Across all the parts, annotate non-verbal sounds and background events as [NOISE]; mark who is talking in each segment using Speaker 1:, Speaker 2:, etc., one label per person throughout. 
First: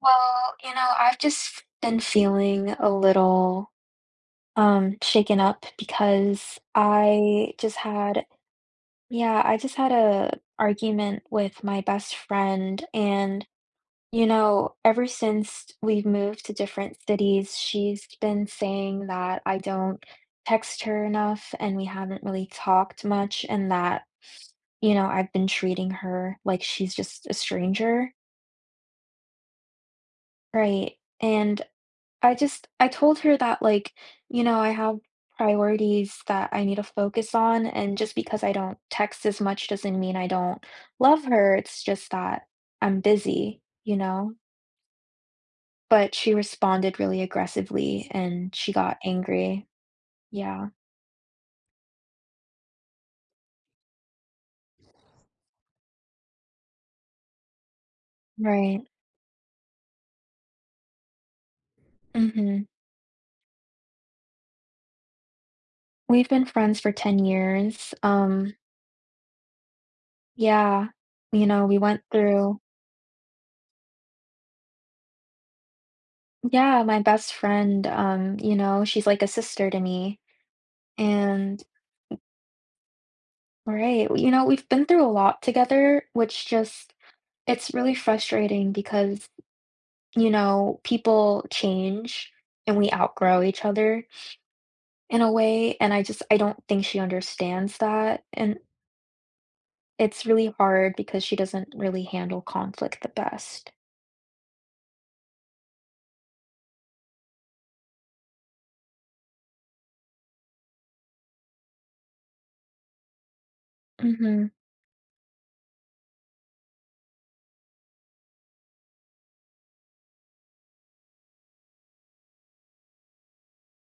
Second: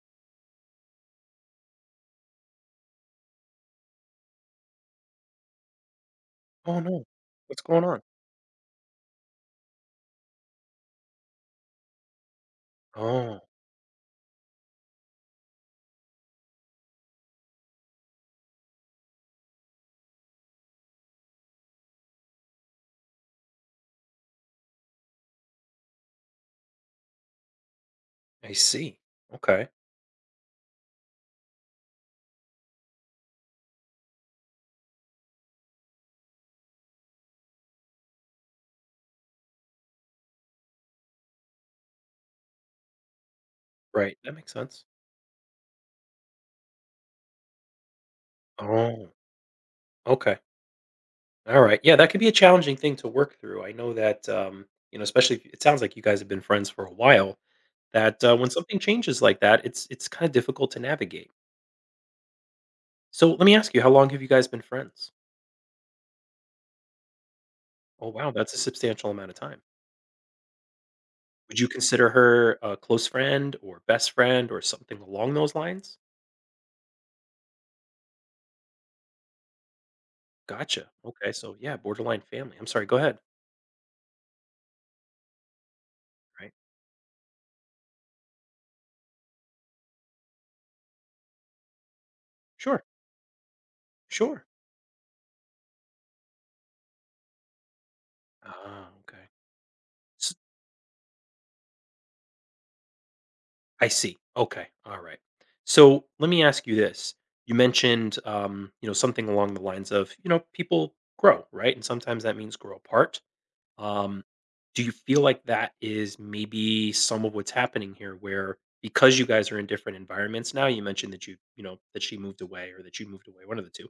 Speaker 1: Well, you know, I've just been feeling a little shaken up because
Speaker 2: Oh, no.
Speaker 1: I
Speaker 2: What's
Speaker 1: just
Speaker 2: going on?
Speaker 1: had yeah, I just had a argument with my best friend.
Speaker 2: Oh,
Speaker 1: And you know, ever since we've moved to different cities, she's been saying that I don't text her enough and we haven't really talked much, and that you know, I've been treating her like she's just a stranger,
Speaker 2: I see. Okay.
Speaker 1: right? And I just I told her that, like, you know, I have priorities that I need to focus on, and just because I don't text as much doesn't mean I don't love her, it's just that I'm busy, you
Speaker 2: Right.
Speaker 1: know?
Speaker 2: That makes sense.
Speaker 1: But she responded really aggressively and she got
Speaker 2: Oh,
Speaker 1: angry.
Speaker 2: okay.
Speaker 1: Yeah,
Speaker 2: All right. Yeah, that could be a challenging thing to work through. I know that, especially if it sounds like you guys have been friends for a while, that when something
Speaker 1: right.
Speaker 2: changes like that, it's kind of difficult to navigate.
Speaker 1: Mhm.
Speaker 2: So let me ask you, how long have you guys been friends?
Speaker 1: We've been friends for 10 years.
Speaker 2: Oh, wow, that's a substantial amount of time.
Speaker 1: Yeah, you
Speaker 2: Would
Speaker 1: know,
Speaker 2: you
Speaker 1: we went
Speaker 2: consider her
Speaker 1: through.
Speaker 2: a close friend or best friend or something along those lines?
Speaker 1: Yeah, my best friend, you know, she's like a sister to me.
Speaker 2: Gotcha. Okay. So
Speaker 1: And
Speaker 2: yeah, borderline family. I'm sorry. Go ahead.
Speaker 1: right, you know, we've been through a lot together, which
Speaker 2: Right.
Speaker 1: just it's really frustrating because, you know, people change and
Speaker 2: Sure.
Speaker 1: we outgrow each other
Speaker 2: Sure.
Speaker 1: in a way, and I just I don't think she understands that, and
Speaker 2: Ah, okay.
Speaker 1: it's
Speaker 2: S
Speaker 1: really hard because she doesn't really handle conflict the best.
Speaker 2: I see. Okay, alright. So, let me ask you this. You mentioned, something along the lines of, people grow, right? And sometimes that means grow apart. Um,
Speaker 1: Mhm.
Speaker 2: do you feel like that is maybe some of what's happening here, where because you guys are in different environments now, you mentioned that that she moved away or that you moved away, one of the 2.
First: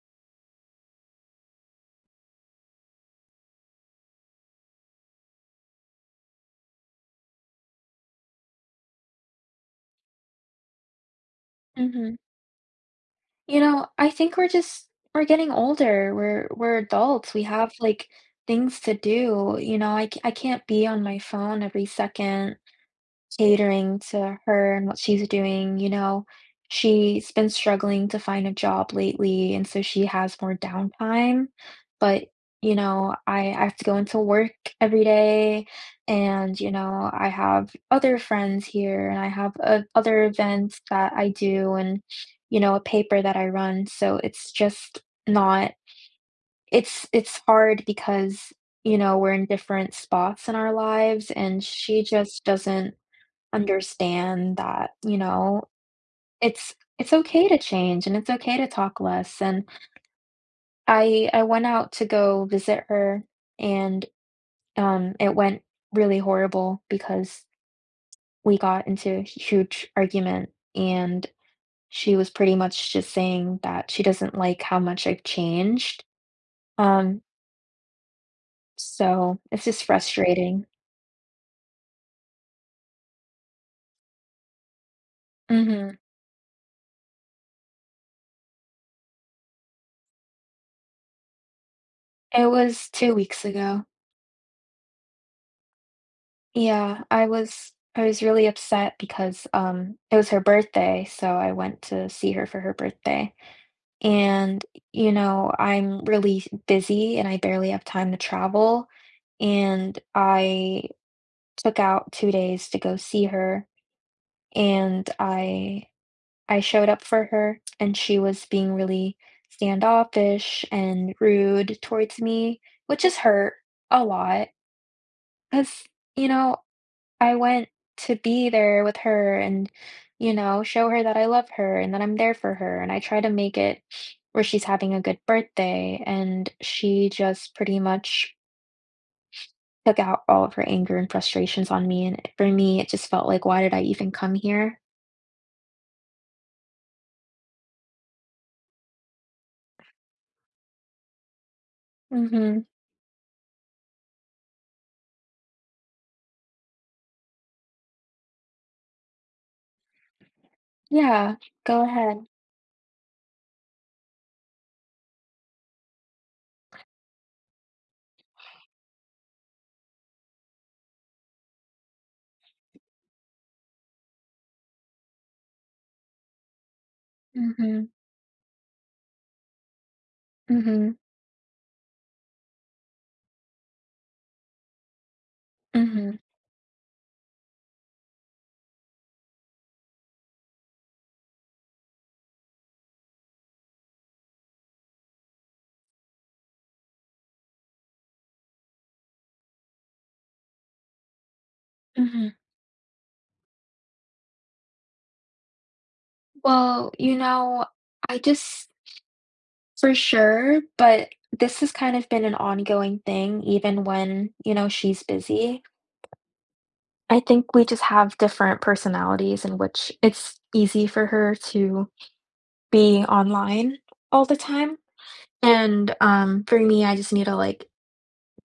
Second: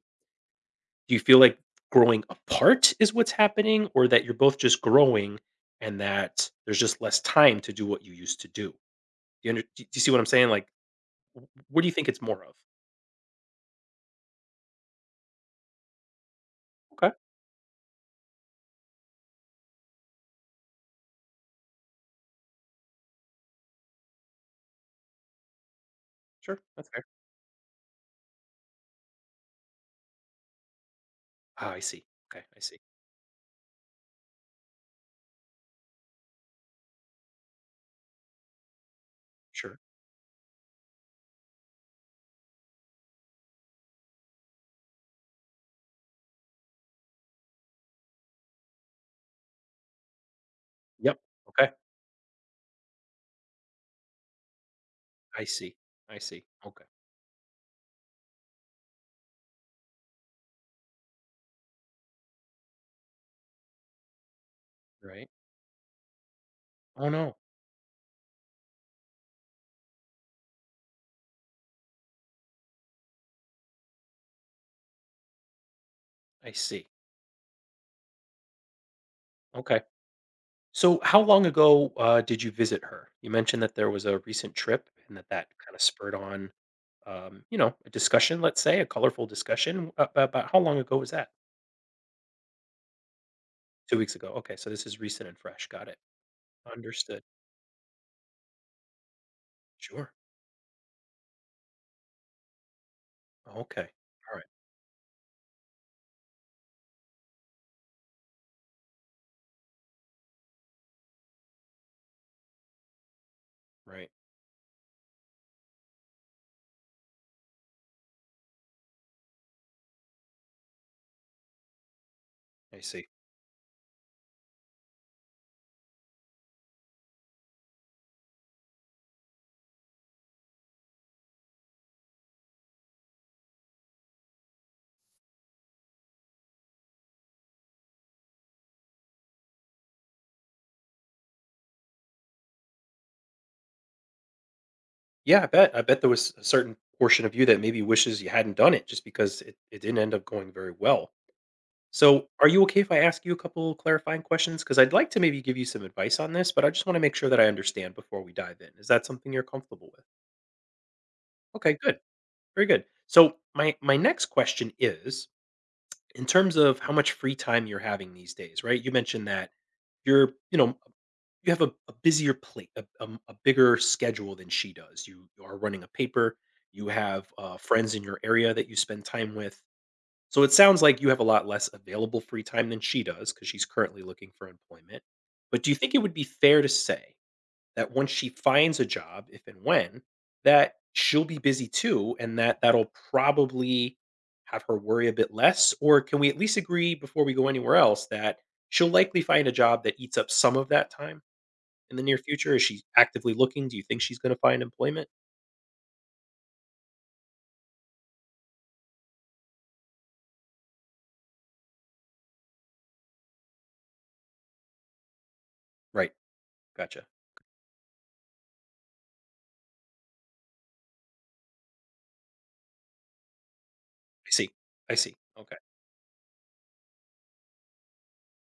Speaker 2: Do you feel like growing apart is what's happening, or that you're both just growing and that there's just less time to do what you used to do? Do you under do you see what I'm saying? Like, w what do you think
Speaker 1: Mhm.
Speaker 2: it's more of?
Speaker 1: You know, I think we're just we're getting older. We're
Speaker 2: Okay,
Speaker 1: adults. We have like things to do. You know, I can't be on my phone every second, catering to her and what she's doing, you know.
Speaker 2: sure, that's fair.
Speaker 1: She's been struggling to find a job lately, and so she has more downtime,
Speaker 2: Ah, I see.
Speaker 1: but,
Speaker 2: Okay, I
Speaker 1: you
Speaker 2: see.
Speaker 1: know, I have to go into work every day, and, you know, I have other friends here, and I have,
Speaker 2: Sure.
Speaker 1: other events that I do and, you know, a paper that I run, so it's just not it's hard because, you know, we're in different spots in our
Speaker 2: Yep.
Speaker 1: lives, and
Speaker 2: Okay,
Speaker 1: she just doesn't understand that, you
Speaker 2: I
Speaker 1: know,
Speaker 2: see. I see.
Speaker 1: it's
Speaker 2: Okay,
Speaker 1: it's okay to change and it's okay to talk less. And I went out to go visit her and
Speaker 2: right.
Speaker 1: it went really horrible
Speaker 2: Oh, no.
Speaker 1: because we got into a huge argument, and she was pretty much just saying that she doesn't like how much I've changed.
Speaker 2: I see.
Speaker 1: Um so it's
Speaker 2: Okay.
Speaker 1: just frustrating.
Speaker 2: So how long ago, did you visit her? You mentioned that there was a recent trip and that that kinda
Speaker 1: Mhm.
Speaker 2: spurred on, a discussion, let's say, a colorful discussion. A About how long ago was that?
Speaker 1: It was 2 weeks ago.
Speaker 2: 2 weeks ago. Okay, so this is recent and fresh. Got it.
Speaker 1: Yeah,
Speaker 2: Understood.
Speaker 1: I was really upset because,
Speaker 2: Sure.
Speaker 1: it was her birthday, so I went to see her for her birthday,
Speaker 2: Okay. Alright.
Speaker 1: and, you know, I'm really busy and I barely have time to travel, and I took out 2 days to go see her,
Speaker 2: Right. Right.
Speaker 1: and I showed up for her, and she was being really standoffish and rude towards me,
Speaker 2: I
Speaker 1: which
Speaker 2: see.
Speaker 1: has hurt a lot because you know, I went to be there with her and, you know, show her that I love her and that I'm there for her, and I try to make it where she's having a good birthday, and she just pretty much took out all of her anger and frustrations on me, and for me, it just felt like, "Why did I even come here?"
Speaker 2: Yeah, I bet. I bet there was a certain portion of you that maybe wishes you hadn't done it, just because it didn't end up going very well. So, are you
Speaker 1: Mhm.
Speaker 2: okay if I ask you a couple clarifying questions? Because I'd like to maybe give you some advice on this, but I just want to make sure that I understand before we dive in. Is that something you're comfortable with?
Speaker 1: Yeah,
Speaker 2: Okay,
Speaker 1: go
Speaker 2: good.
Speaker 1: ahead.
Speaker 2: Very good. So, my next question is, in terms of how much free time you're having these days, right? You mentioned that you're, you have a busier plate, a bigger schedule than she does. You are running a paper, you have,
Speaker 1: Mhm.
Speaker 2: friends in your area that you spend time with. So it sounds
Speaker 1: Mhm.
Speaker 2: like you have a lot less available free time than she does, because she's currently looking for employment. But do you think it would
Speaker 1: Mhm.
Speaker 2: be fair to say that once she finds a job, if and when, that she'll be busy too, and that that'll probably have her worry a bit less? Or can we at least agree, before we go anywhere else, that she'll likely find a job that eats up some of that time in the near
Speaker 1: Mhm.
Speaker 2: future? Is she actively looking? Do you think she's gonna find employment?
Speaker 1: Well, you know, I just for sure, but this has kind of been an ongoing thing even when, you know, she's busy.
Speaker 2: Right, gotcha.
Speaker 1: I
Speaker 2: I
Speaker 1: think we just have different personalities in which it's easy for her to be online all the
Speaker 2: see,
Speaker 1: time,
Speaker 2: I see. Okay.
Speaker 1: and, for me, I just need to, like,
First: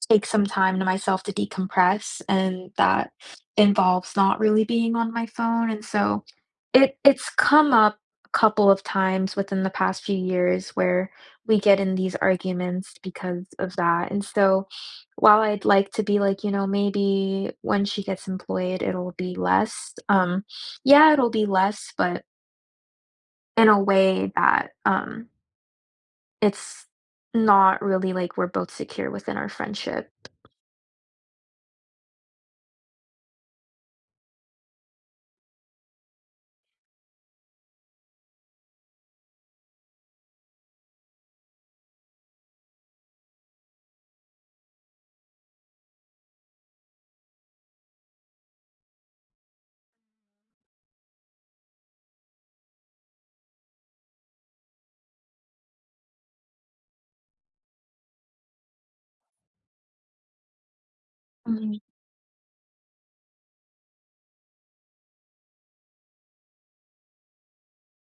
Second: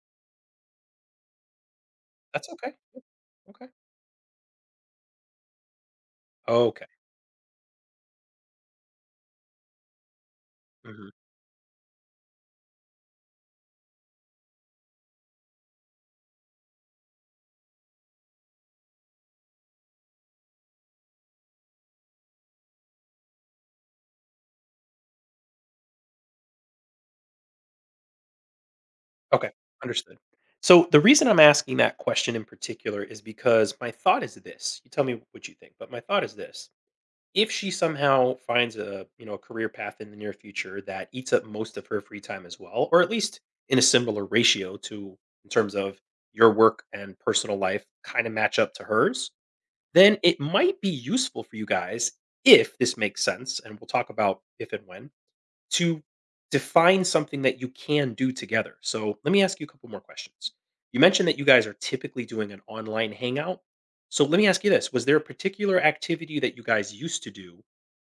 Speaker 1: take some time to myself to decompress,
Speaker 2: That's
Speaker 1: and
Speaker 2: okay,
Speaker 1: that
Speaker 2: okay.
Speaker 1: involves not really being on my phone, and so
Speaker 2: Okay,
Speaker 1: it's come up a couple of times within the past few years
Speaker 2: mhm.
Speaker 1: where we get in these arguments because of that, and so while I'd like to be like, you know, maybe when she gets employed, it'll be less, yeah, it'll be less, but in a way that, it's not really like we're both secure within
Speaker 2: Okay,
Speaker 1: our friendship.
Speaker 2: understood. So, the reason I'm asking that question in particular is because my thought is this, you tell me what you think, but my thought is this: if she somehow finds a career path in the near future that eats up most of her free time as well, or at least in a similar ratio to, in terms of your work and personal life kinda match up to hers, then it might be useful for you guys, if this makes sense, and we'll talk about if and when, to define something that you can do together. So let me ask you a couple more questions. You mentioned that you guys are
Speaker 1: Mhm.
Speaker 2: typically doing an online hangout, so let me ask you this: was there a particular activity that you guys used to do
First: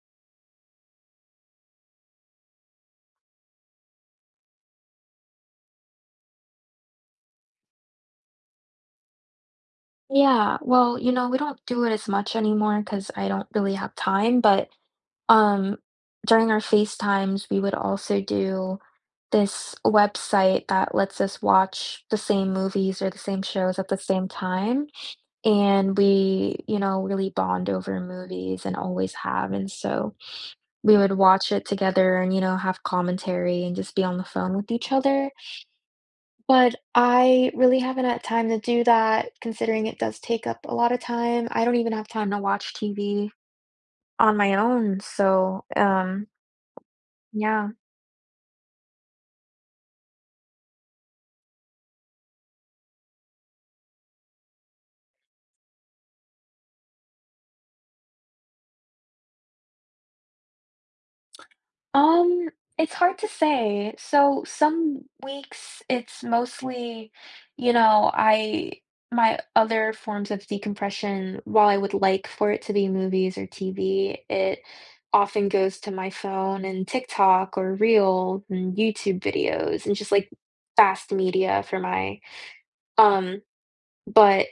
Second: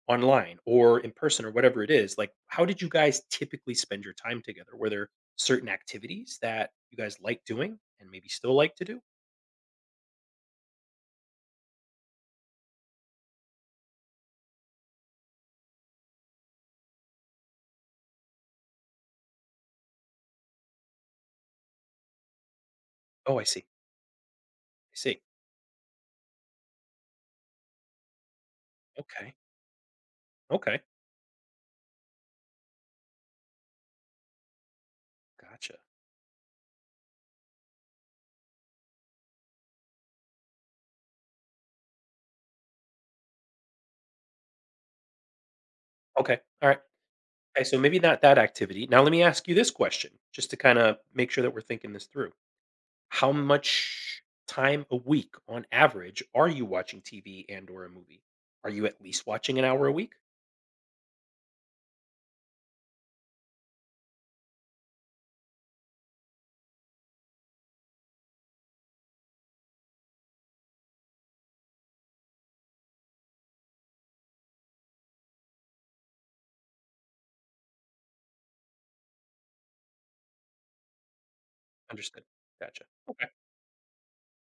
Speaker 2: online or in person or whatever it is? Like, how did you guys typically spend your time together? Were there certain activities that you guys like doing and maybe still like to do?
Speaker 1: Yeah, well, you know, we don't do it as much anymore because I don't really have time, but, um, during our FaceTimes, we would also do this website that lets us watch the same movies or the
Speaker 2: Oh,
Speaker 1: same
Speaker 2: I see. I
Speaker 1: shows at the same time,
Speaker 2: see.
Speaker 1: and we, you know, really bond over movies and always
Speaker 2: Okay.
Speaker 1: have, and so
Speaker 2: Okay.
Speaker 1: we would watch it together and, you know, have commentary and just be on the phone with each other.
Speaker 2: Gotcha.
Speaker 1: But I really haven't had time to do that considering it does take up a lot of time. I don't even have time to watch TV on my own, so,
Speaker 2: Okay. All right. Okay,
Speaker 1: yeah.
Speaker 2: so maybe not that activity. Now let me ask you this question, just to kind of make sure that we're thinking this through. How much time a week on average are you watching TV and or a movie? Are you at least watching an hour a week?
Speaker 1: Um, it's hard to say. So some weeks it's mostly, you know, I my other forms of decompression, while I would like for it to be movies or TV, it often goes to my phone and TikTok or Reels and YouTube videos and just like fast media for my
Speaker 2: Understood. Gotcha. Okay.
Speaker 1: um, but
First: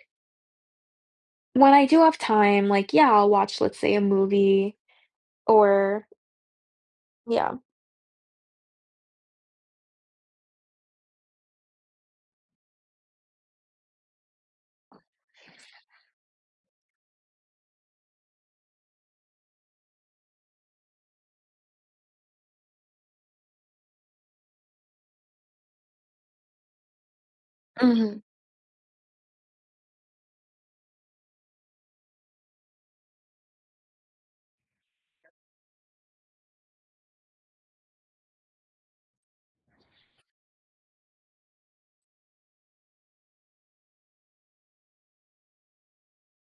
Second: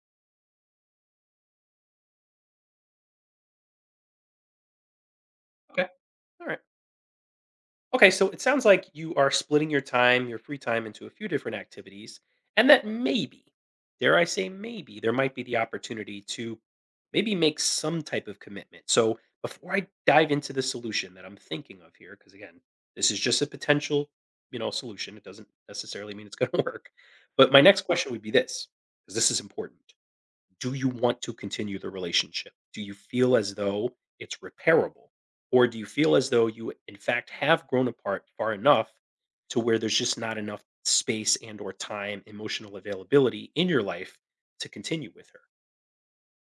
Speaker 1: when I do have time, like yeah, I'll watch, let's say, a movie
Speaker 2: Okay.
Speaker 1: or
Speaker 2: All right.
Speaker 1: yeah.
Speaker 2: Okay, so it sounds like you are splitting your time, your free time, into a few different activities, and that maybe, dare I say, maybe there might be the opportunity to maybe make some type of commitment. So before I dive into the solution that I'm thinking of here, because again, this is just a potential, solution. It doesn't necessarily mean it's going to [LAUGHS] work. But my next question
Speaker 1: Hmm.
Speaker 2: would be this, because this is important: do you want to continue the relationship? Do you feel as though it's repairable? Or do you feel as though you in fact have grown apart far enough to where there's just not enough space and or time, emotional availability in your life, to continue with her?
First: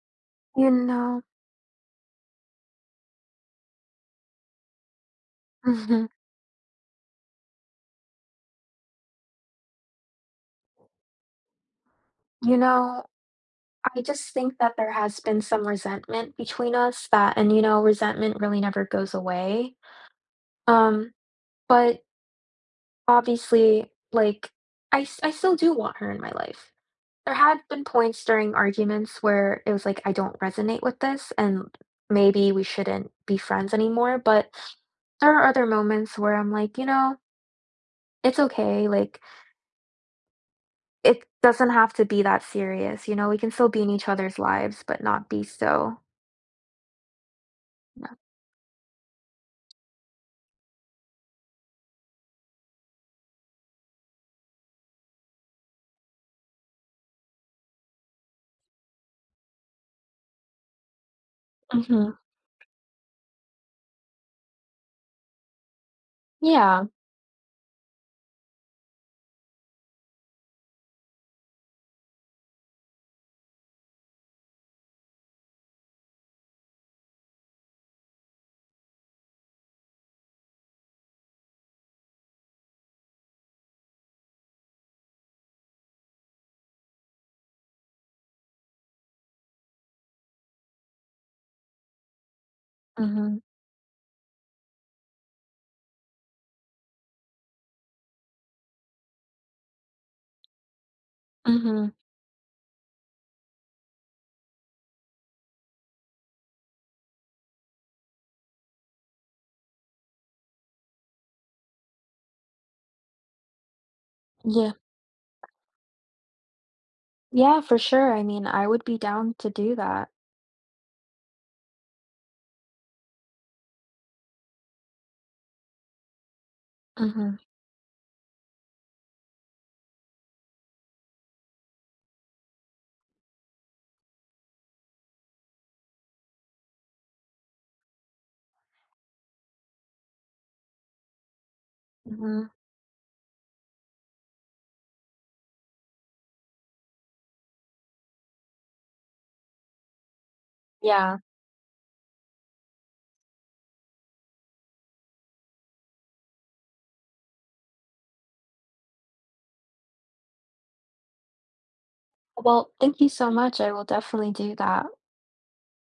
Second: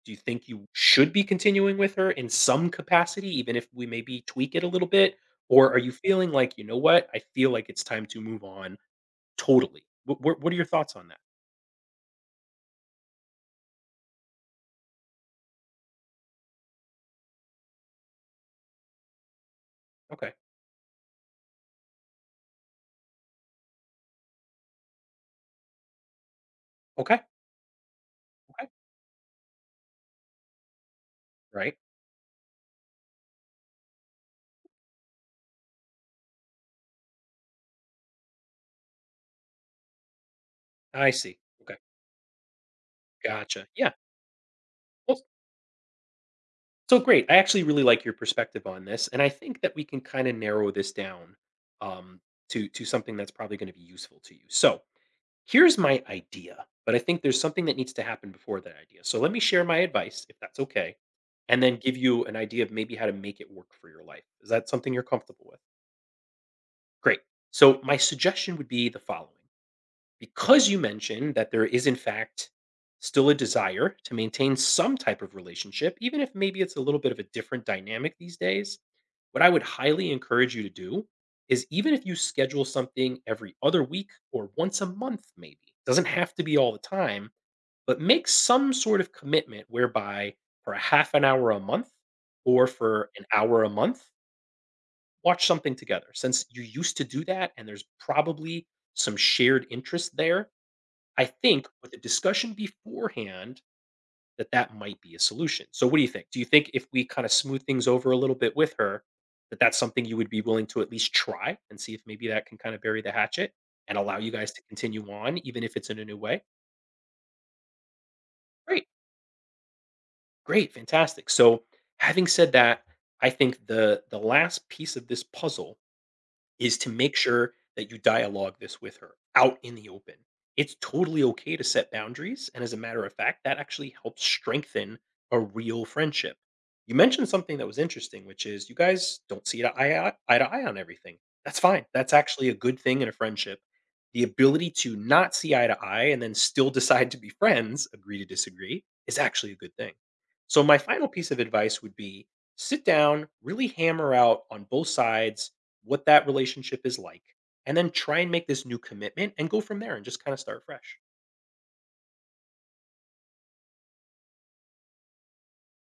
Speaker 2: Do you think you
Speaker 1: You
Speaker 2: should be
Speaker 1: know,
Speaker 2: continuing with her in some capacity, even if we maybe tweak it a little bit? Or are you
Speaker 1: mhm,
Speaker 2: feeling like, you know what, I feel like it's time to move on totally? What are your thoughts on that?
Speaker 1: you know, I just think that there has been some resentment between us that and, you know, resentment really never goes away.
Speaker 2: Okay.
Speaker 1: Um, but obviously, like, I still do want her in my life.
Speaker 2: Okay.
Speaker 1: There had been points during
Speaker 2: Okay.
Speaker 1: arguments where it was like, I don't resonate with this, and
Speaker 2: Right.
Speaker 1: maybe we shouldn't be friends anymore. But there are other moments where I'm like, you know, it's okay. Like,
Speaker 2: I
Speaker 1: it
Speaker 2: see.
Speaker 1: doesn't
Speaker 2: Okay.
Speaker 1: have to be that serious. You know, we can
Speaker 2: Gotcha.
Speaker 1: still be in
Speaker 2: Yeah.
Speaker 1: each other's lives, but
Speaker 2: Well,
Speaker 1: not be so.
Speaker 2: so great. I actually really like your perspective on this, and I think that we can kind of narrow this down um, to something that's probably going to be useful to you. So here's my idea, but I think there's something that needs to happen before that idea. So let me share my advice, if that's okay, and then give
Speaker 1: Mm-hmm.
Speaker 2: you an idea of maybe how to make it work for your life. Is that something you're comfortable with?
Speaker 1: Yeah.
Speaker 2: Great. So my suggestion would be the following. Because you mentioned that there is, in fact, still a desire to maintain some type of relationship, even if maybe it's a little bit of a different dynamic these days, what I would highly encourage you to do is, even if you schedule something every other week or once a month, maybe, doesn't have to be all the time, but make some sort of commitment whereby for a half an hour a month or for an
Speaker 1: Mhm,
Speaker 2: hour a month, watch something together. Since you used to do that and there's probably some shared interest there, I think
Speaker 1: mhm,
Speaker 2: with a discussion beforehand, that that might be a solution. So what do you think? Do you think if we kind of smooth things over a little bit with her, that that's something you would be willing to at least try and see if maybe that can kind of bury the hatchet and allow you guys to
Speaker 1: yeah.
Speaker 2: continue on, even if it's in a new way?
Speaker 1: Yeah, for sure, I mean, I would
Speaker 2: Great,
Speaker 1: be down to do that.
Speaker 2: great, fantastic. So having said that, I think the last piece of this puzzle is to make
Speaker 1: Mhm,
Speaker 2: sure that you dialogue this with her out in the open. It's totally okay to set boundaries. And as a matter of fact, that actually helps strengthen a real friendship. You mentioned something that was interesting, which is you guys don't see eye to eye on everything. That's fine. That's actually
Speaker 1: mhm,
Speaker 2: a good thing in a friendship. The ability to not see eye to eye and then still decide to be friends, agree to disagree, is actually a good thing. So, my final
Speaker 1: yeah.
Speaker 2: piece of advice would be sit down, really hammer out on both sides what that relationship is like, and then try and make this new commitment and go from there and just kind of start fresh.
Speaker 1: Well, thank you so much, I will definitely do that.